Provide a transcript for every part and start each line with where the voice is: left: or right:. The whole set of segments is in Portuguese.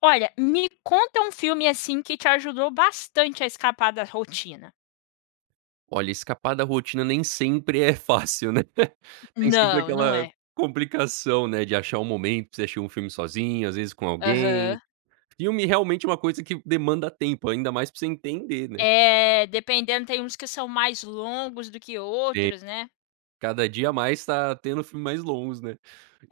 left: Olha, me conta um filme, assim, que te ajudou bastante a escapar da rotina.
right: Olha, escapar da rotina nem sempre é fácil, né. Tem sempre
left: Não, não
right: aquela
left: é.
right: complicação, né, de achar um momento pra você assistir um filme sozinho, às vezes com
left: Aham.
right: alguém. Filme realmente é uma coisa que demanda tempo, ainda mais pra você entender, né.
left: É, dependendo, tem uns que são mais longos do que
right: É,
left: outros, né.
right: cada dia mais tá tendo filme mais longos, né.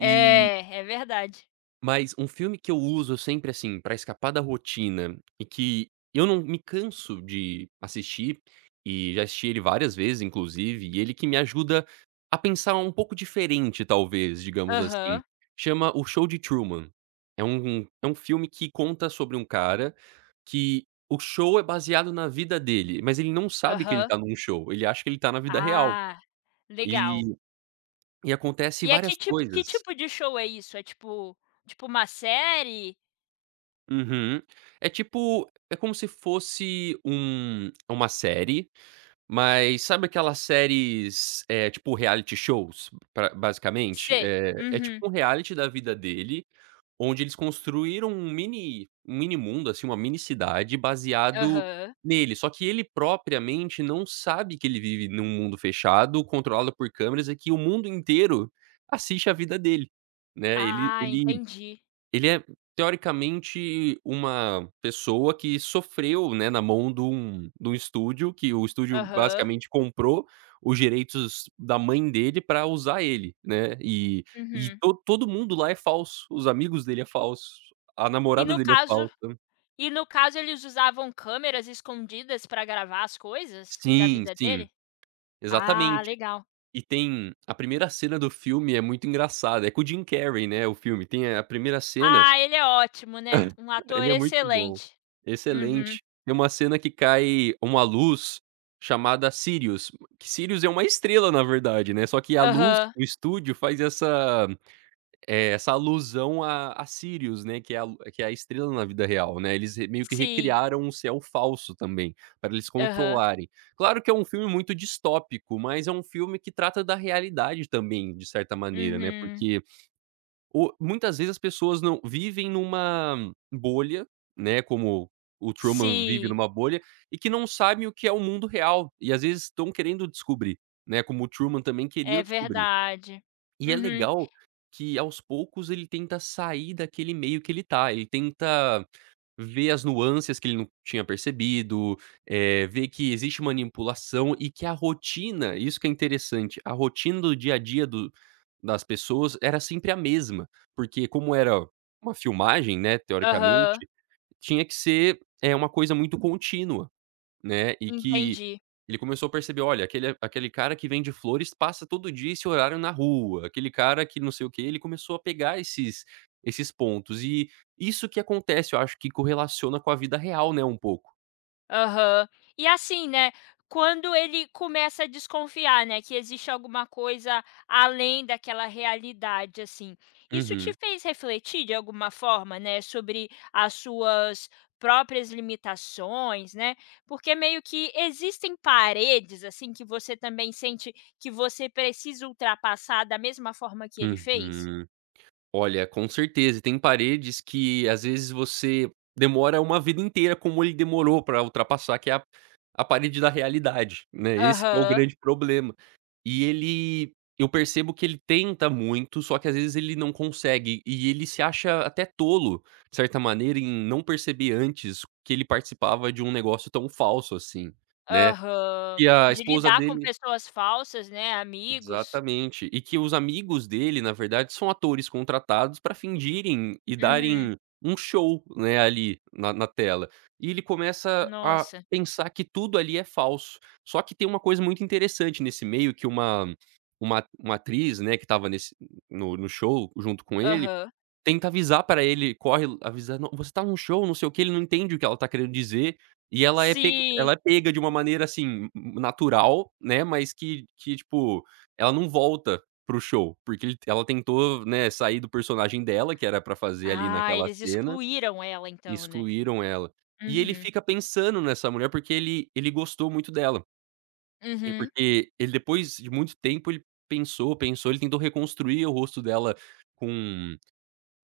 right: E
left: é verdade.
right: Mas um filme que eu uso sempre, assim, pra escapar da rotina e que eu não me canso de assistir, e já assisti ele várias vezes, inclusive, e ele que me ajuda a pensar um pouco diferente, talvez, digamos assim,
left: Aham,
right: chama O Show de Truman. É um filme que conta sobre um cara que o show é baseado na vida dele, mas ele não sabe que ele
left: aham.
right: tá num show, ele acha que ele tá na vida real.
left: Ah,
right: E
left: legal.
right: e acontece
left: E é
right: várias
left: que tipo que
right: coisas.
left: tipo de show é isso? É tipo uma série?
right: Uhum. É como se fosse uma série, mas sabe aquelas séries, é tipo reality shows, pra basicamente?
left: Sei.
right: É é tipo
left: Uhum.
right: um reality da vida dele, onde eles construíram um mini mundo, assim, uma mini cidade baseado
left: Aham.
right: nele, só que ele propriamente não sabe que ele vive num mundo fechado, controlado por câmeras, e que o mundo inteiro assiste a vida dele, né, ele
left: Ah,
right: ele
left: entendi.
right: ele é teoricamente uma pessoa que sofreu, né, na mão de um estúdio, que o estúdio
left: Aham.
right: basicamente comprou os direitos da mãe dele para usar ele, né, e
left: Uhum.
right: to todo mundo lá é falso, os amigos dele é falso, a
left: E
right: namorada
left: no
right: dele é
left: caso
right: falsa.
left: E no caso eles usavam câmeras escondidas pra gravar as coisas da
right: Sim,
left: vida
right: sim,
left: dele? Ah,
right: exatamente.
left: legal.
right: E tem a primeira cena do filme é muito engraçada, é com o Jim Carrey, né, o filme, tem a primeira cena.
left: Ah, ele é ótimo, né, um ator
right: Ele é muito bom.
left: excelente. Uhum.
right: Excelente. Tem uma cena que cai uma luz chamada Sirius, que Sirius é uma estrela, na verdade, né, só que a luz
left: Aham.
right: do estúdio faz essa, essa alusão a Sirius, né, que é a estrela na vida real, né, eles re meio que
left: Sim.
right: recriaram um céu falso também, para eles
left: Aham.
right: controlarem. Claro que é um filme muito distópico, mas é um filme que trata da realidade também, de certa maneira, né,
left: Uhum.
right: porque o muitas vezes as pessoas não vivem numa bolha, né, como o Truman vive
left: Sim,
right: numa bolha, e que não sabem o que é o mundo real, e às vezes estão querendo descobrir, né, como o Truman também
left: é
right: queria descobrir.
left: verdade.
right: E é
left: Uhum.
right: legal que aos poucos ele tenta sair daquele meio que ele tá, ele tenta ver as nuances que ele não tinha percebido, ver que existe manipulação e que a rotina, isso que é interessante, a rotina do dia a dia do das pessoas era sempre a mesma, porque como era uma filmagem, né,
left: Aham,
right: teoricamente, tinha que ser, é uma coisa muito contínua. Né, e que
left: entendi.
right: ele começou a perceber: "Olha, aquele cara que vende flores passa todo dia esse horário na rua, aquele cara que não sei o que", ele começou a pegar esses pontos. E isso que acontece, eu acho que correlaciona com a vida real, né, um pouco.
left: Aham. E assim, né, quando ele começa a desconfiar, né, que existe alguma coisa além daquela realidade, assim, isso te
right: Uhum,
left: fez refletir de alguma forma, né, sobre as suas próprias limitações, né? Porque meio que existem paredes, assim, que você também sente que você precisa ultrapassar da mesma forma que ele fez?
right: uhum. Olha, com certeza. E tem paredes que às vezes você demora uma vida inteira como ele demorou para ultrapassar, que é a parede da realidade, né, esse que é o
left: Aham,
right: grande problema. E ele eu percebo que ele tenta muito, só que às vezes ele não consegue, e ele se acha até tolo, de certa maneira, em não perceber antes que ele participava de um negócio tão falso assim, né.
left: aham.
right: E a
left: De
right: esposa
left: lidar com
right: dele,
left: pessoas falsas, né, amigos.
right: exatamente. E que os amigos dele, na verdade, são atores contratados para fingirem e
left: Uhum.
right: darem um show, né, ali na tela. E ele começa a
left: Nossa.
right: pensar que tudo ali é falso. Só que tem uma coisa muito interessante nesse meio, que uma uma atriz, né, que estava nesse, no show junto com ele,
left: Aham.
right: tenta avisar pra ele, corre avisar: "Não, você tá num show, não sei o quê", ele não entende o que ela tá querendo dizer, e
left: Sim.
right: ela é pega de uma maneira, assim, natural, né, mas que, tipo, ela não volta para o show, porque ele ela tentou, né, sair do personagem dela, que era pra fazer ali
left: Ah,
right: naquela
left: eles
right: cena,
left: excluíram ela
right: e
left: então, né.
right: excluíram ela. E ele
left: Uhum.
right: fica pensando nessa mulher, porque ele gostou muito dela. E
left: Uhum.
right: porque ele, depois de muito tempo, ele ele tentou reconstruir o rosto dela com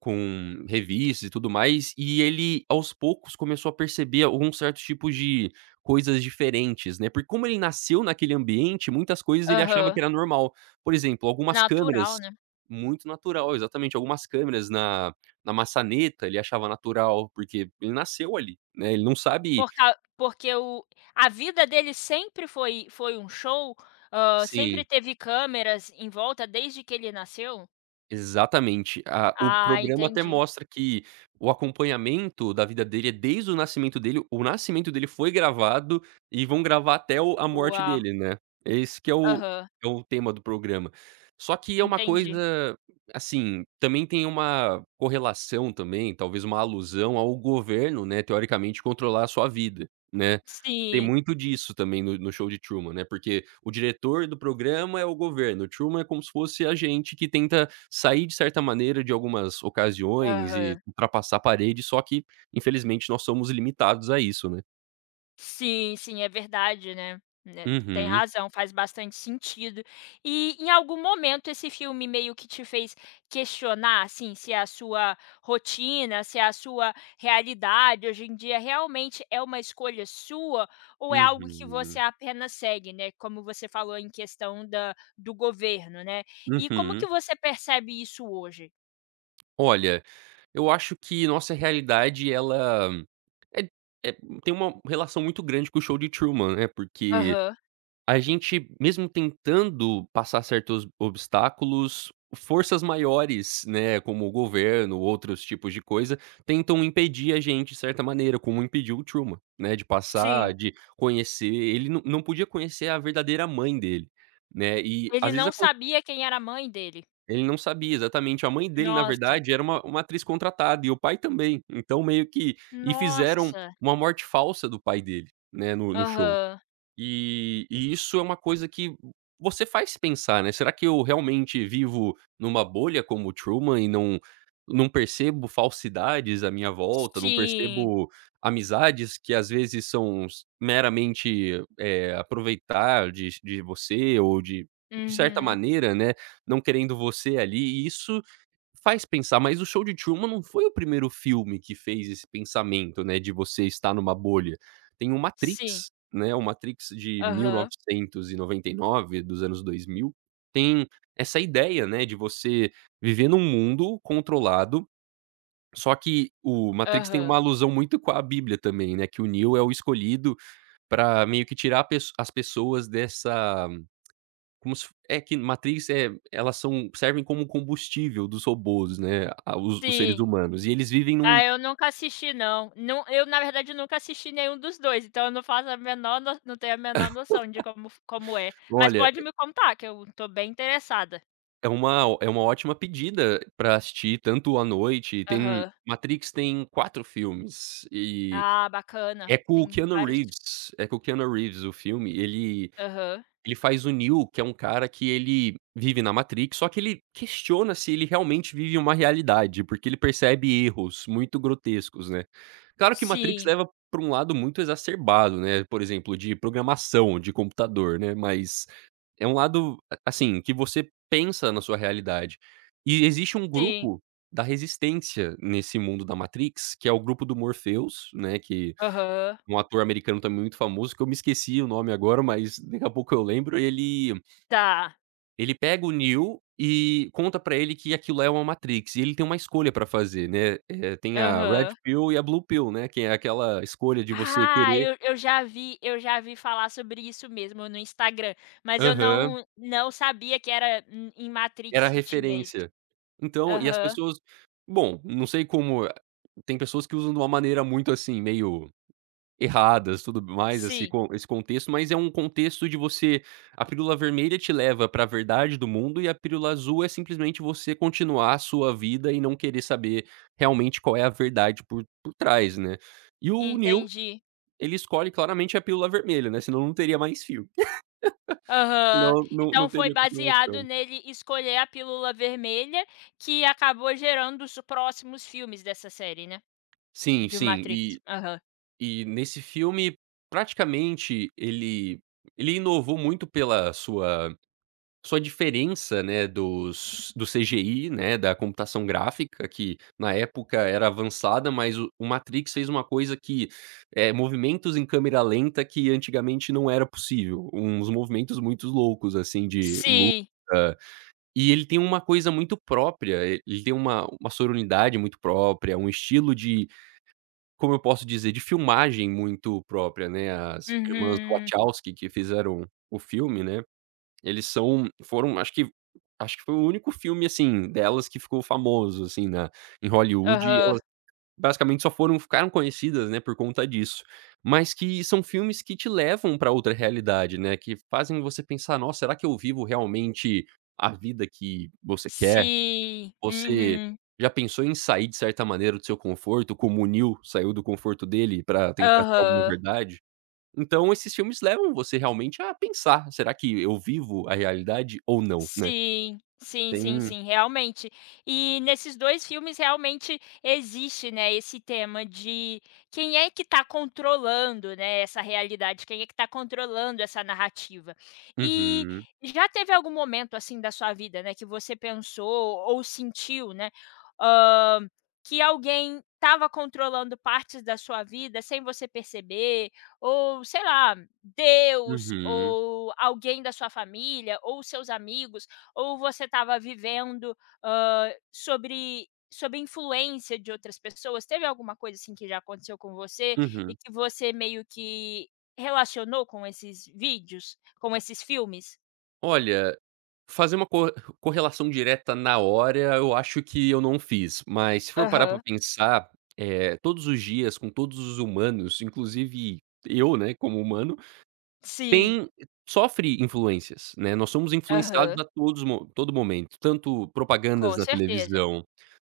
right: revistas e tudo mais, e ele aos poucos começou a perceber algum certo tipo de coisas diferentes, né, porque como ele nasceu naquele ambiente, muitas coisas ele achava
left: Aham.
right: que era normal. Por exemplo, algumas
left: Natural,
right: câmeras
left: né.
right: muito natural, exatamente, algumas câmeras na maçaneta ele achava natural, porque ele nasceu ali, né, ele não sabe
left: Porque o, a vida dele sempre foi um show, sempre
right: se,
left: teve câmeras em volta desde que ele nasceu?
right: exatamente. A, o
left: Ah,
right: programa até
left: entendi.
right: mostra que o acompanhamento da vida dele é desde o nascimento dele foi gravado e vão gravar até o a morte
left: Uau.
right: dele, né. Esse que é
left: Aham,
right: o tema do programa. Só que é uma
left: entendi.
right: coisa, assim, também tem uma correlação também, talvez uma alusão ao governo, né, teoricamente controlar a sua vida, né. Tem
left: Sim.
right: muito disso também no Show de Truman, né, porque o diretor do programa é o governo, o Truman é como se fosse a gente que tenta sair de certa maneira de algumas ocasiões e
left: Aham.
right: ultrapassar a parede, só que infelizmente nós somos limitados a isso, né.
left: Sim, sim, é verdade, né, né, tem
right: Uhum,
left: razão, faz bastante sentido. E em algum momento esse filme meio que te fez questionar, assim, se a sua rotina, se a sua realidade hoje em dia realmente é uma escolha sua ou é algo que você
right: uhum,
left: apenas segue, né, como você falou em questão da do governo, né. E como que
right: uhum.
left: você percebe isso hoje?
right: Olha, eu acho que nossa realidade ela é é tem uma relação muito grande com o Show de Truman, né, porque
left: Aham,
right: a gente, mesmo tentando passar certos obstáculos, forças maiores, né, como o governo, outros tipos de coisa, tentam impedir a gente de certa maneira, como impediu o Truman, né, de passar,
left: sim.
right: de conhecer, ele não podia conhecer a verdadeira mãe dele, né, e
left: Ele
right: às vezes
left: não
right: acon
left: sabia quem era a mãe dele.
right: ele não sabia exatamente, a mãe dele na
left: Nossa,
right: verdade era uma atriz contratada e o pai também, então meio que fizeram
left: nossa.
right: uma morte falsa do pai dele, né, no show.
left: Aham.
right: E isso é uma coisa que você faz pensar, né, será que eu realmente vivo numa bolha como o Truman e não percebo falsidades à minha volta, não
left: Sim.
right: percebo amizades que às vezes são s meramente, aproveitar de você ou de certa
left: Uhum.
right: maneira, né, não querendo você ali, e isso faz pensar, mas o Show de Truman não foi o primeiro filme que fez esse pensamento, né, de você estar numa bolha. Tem o
left: Sim.
right: Matrix, né, o Matrix de
left: Aham.
right: 1999, dos anos 2000, tem essa ideia, né, de você viver num mundo controlado, só que o Matrix tem uma
left: Aham.
right: alusão muito com a Bíblia também, né, que o Neo é o escolhido pra meio que tirar a pesso as pessoas dessa, como se é que Matrix, é, elas são servem como combustível dos robôs, né, a os seres
left: Sim.
right: humanos. E eles vivem num,
left: Ah, eu nunca assisti não. Não, eu na verdade nunca assisti nenhum dos dois, então eu não faço a menor não tenho a menor noção de como é. Mas
right: olha,
left: pode me contar que eu tô bem interessada.
right: é uma ótima pedida pra assistir tanto à noite, tem
left: Aham.
right: Matrix, tem 4 filmes, e
left: Ah,
right: é
left: bacana.
right: com o
left: Tem
right: Keanu
left: vários
right: Reeves, o filme, ele
left: aham.
right: Ele faz o Neo, que é um cara que ele vive na Matrix, só que ele questiona se ele realmente vive uma realidade, porque ele percebe erros muito grotescos, né. Claro que Matrix
left: Sim,
right: leva pra um lado muito exacerbado, né, por exemplo, de programação de computador, né, mas é um lado, a assim, que você pensa na sua realidade. E existe um
left: sim.
right: grupo da resistência nesse mundo da Matrix, que é o grupo do Morpheus, né, que
left: Aham.
right: um ator americano também muito famoso, que eu me esqueci o nome agora, mas daqui a pouco eu lembro, ele
left: Tá.
right: ele pega o Neo e conta pra ele que aquilo é uma Matrix, e ele tem uma escolha pra fazer, né, tem a Red
left: Aham.
right: Pill e a Blue Pill, né, que é aquela escolha de você
left: Ah,
right: querer,
left: eu já vi falar sobre isso mesmo no Instagram, mas eu
right: aham,
left: não, não sabia que era em
right: era a
left: Matrix que tinha isso.
right: referência. Então e as
left: Aham.
right: pessoas, bom, não sei como, tem pessoas que usam de uma maneira muito, assim, meio erradas, tudo mais,
left: Sim,
right: esse contexto, mas é um contexto de você, a pílula vermelha te leva para a verdade do mundo e a pílula azul é simplesmente você continuar a sua vida e não querer saber realmente qual é a verdade por trás, né. E o Neil
left: entendi.
right: ele escolhe claramente a pílula vermelha, né, senão não teria mais filme.
left: Aham.
right: Não não
left: Então foi
right: teria
left: baseado
right: continuação.
left: nele escolher a pílula vermelha, que acabou gerando os próximos filmes dessa série, né,
right: Sim,
left: de
right: sim.
left: Matrix.
right: E
left: Aham.
right: e nesse filme, praticamente, ele inovou muito pela sua... Só a diferença, né, dos do CGI, né, da computação gráfica, que na época era avançada, mas o Matrix fez uma coisa que, é movimentos em câmera lenta que antigamente não era possível, uns movimentos muito loucos, assim, de luta,
left: Sim.
right: e ele tem uma coisa muito própria, e ele tem uma sonoridade muito própria, um estilo de, como eu posso dizer, de filmagem muito própria, né, as irmãs
left: Uhum.
right: Wachowski que fizeram o filme, né. Eles são foram acho que... acho que foi o único filme, assim, delas que ficou famoso, assim, na... em Hollywood, e
left: Aham.
right: elas basicamente só foram ficaram conhecidas, né, por conta disso. Mas que são filmes que te levam pra outra realidade, né, que fazem você pensar: "Nossa, será que eu vivo realmente a vida que você quer?".
left: Sim.
right: Você
left: Uhum.
right: já pensou em sair de certa maneira do seu conforto, como o Neil saiu do conforto dele pra tentar achar alguma
left: Aham.
right: verdade? Então esses filmes levam você realmente a pensar: "Será que eu vivo a realidade ou não?", né.
left: Sim, sim, sim,
right: Tem
left: sim, realmente. E nesses 2 filmes realmente existe, né, esse tema de quem é que está controlando, né, essa realidade, quem é que está controlando essa narrativa. E
right: uhum,
left: já teve algum momento, assim, da sua vida, né, que você pensou ou sentiu, né, hã, que alguém estava controlando partes da sua vida sem você perceber, ou sei lá, Deus
right: uhum,
left: ou alguém da sua família ou seus amigos, ou você estava vivendo, sobre influência de outras pessoas? Teve alguma coisa assim que já aconteceu com você e
right: uhum.
left: que você meio que relacionou com esses vídeos, com esses filmes?
right: Olha, fazer uma co correlação direta na hora, eu acho que eu não fiz, mas se for parar pra
left: Aham.
right: pensar, todos os dias com todos os humanos, inclusive eu, né, como humano,
left: Sim.
right: tem sofre influências, né, nós somos influenciados
left: Aham.
right: a todo momento, tanto propagandas
left: Com
right: na
left: certeza.
right: televisão.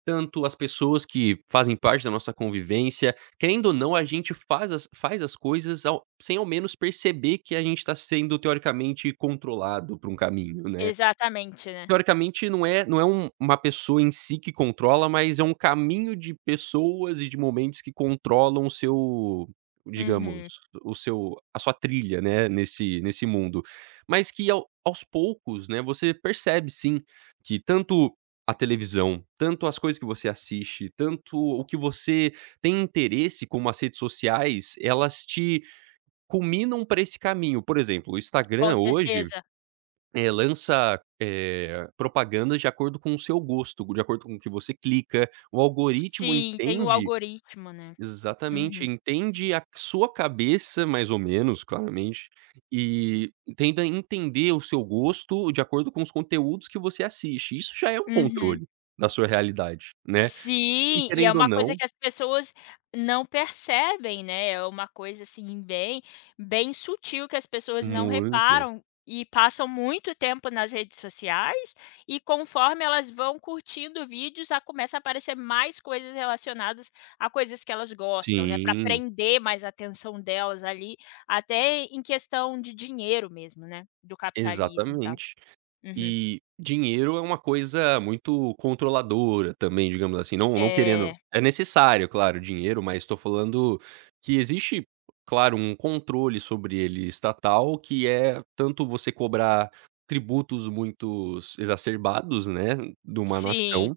right: Tanto as pessoas que fazem parte da nossa convivência, querendo ou não, a gente faz as coisas ao sem ao menos perceber que a gente está sendo teoricamente controlado por um caminho, né.
left: Exatamente, né.
right: Teoricamente não é uma pessoa em si que controla, mas é um caminho de pessoas e de momentos que controlam o seu,
left: Uhum.
right: digamos, o seu a sua trilha, né, nesse mundo. Mas que ao aos poucos, né, você percebe sim, que tanto a televisão, tanto as coisas que você assiste, tanto o que você tem interesse como as redes sociais, elas te culminam para esse caminho. Por exemplo, o
left: Com
right: Instagram hoje
left: certeza.
right: lança, propagandas de acordo com o seu gosto, de acordo com o que você clica. O algoritmo
left: Sim, tem o
right: entende
left: algoritmo, né.
right: exatamente,
left: Uhum.
right: entende a sua cabeça mais ou menos, claramente, e tenta entender o seu gosto de acordo com os conteúdos que você assiste. Isso já é um
left: Uhum.
right: controle da sua realidade, né. E
left: Sim, e é
right: querendo ou
left: uma coisa
right: não,
left: que as pessoas não percebem, né, é uma coisa, assim, bem sutil, que as pessoas não
right: muito.
left: reparam e passam muito tempo nas redes sociais, e conforme elas vão curtindo vídeos, já começa a aparecer mais coisas relacionadas a coisas que elas gostam, né, para
right: Sim,
left: prender mais a atenção delas ali, até em questão de dinheiro mesmo, né, do capitalismo e tals.
right: exatamente.
left: Uhum.
right: E dinheiro é uma coisa muito controladora também, digamos assim, não querendo...
left: É,
right: é necessário, claro, dinheiro, mas estou falando que existe, claro, um controle sobre ele estatal, que é tanto você cobrar tributos muito exacerbados, né, de uma
left: sim,
right: nação,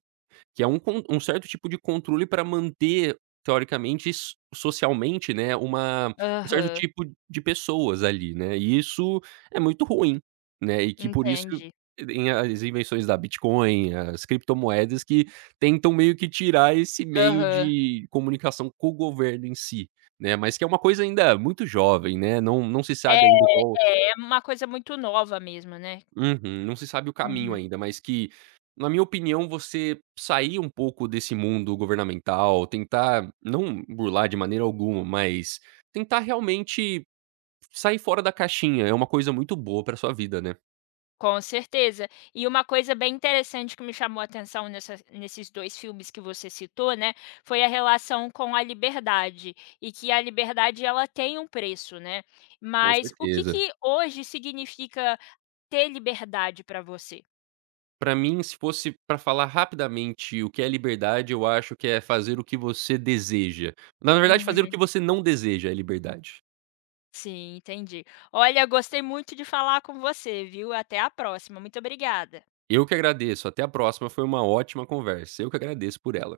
right: que é um con um certo tipo de controle para manter, teoricamente, socialmente, né, uma... um certo
left: aham,
right: tipo de pessoas ali, né, e isso é muito ruim, né, e que por isso
left: entendi.
right: tem as invenções da Bitcoin, as criptomoedas que tentam meio que tirar esse meio
left: Aham.
right: de comunicação com o governo em si, né, mas que é uma coisa ainda muito jovem, né, não se
left: É,
right: sabe ainda qual...
left: é uma coisa muito nova mesmo, né.
right: Uhum. Não se sabe o caminho
left: Uhum.
right: ainda, mas que, na minha opinião, você sair um pouco desse mundo governamental, tentar não burlar de maneira alguma, mas tentar realmente sair fora da caixinha, é uma coisa muito boa pra sua vida, né.
left: Com certeza. E uma coisa bem interessante que me chamou a atenção nessas nesses 2 filmes que você citou, né, foi a relação com a liberdade, e que a liberdade ela tem um preço, né.
right: Com
left: Mas o que
right: certeza.
left: que hoje significa ter liberdade pra você?
right: Pra mim, se fosse pra falar rapidamente o que é liberdade, eu acho que é fazer o que você deseja. Na verdade, fazer o
left: Uhum.
right: que você não deseja é liberdade.
left: Sim, entendi. Olha, gostei muito de falar com você, viu. Até a próxima. Muito obrigada.
right: Eu que agradeço, até a próxima, foi uma ótima conversa. Eu que agradeço por ela.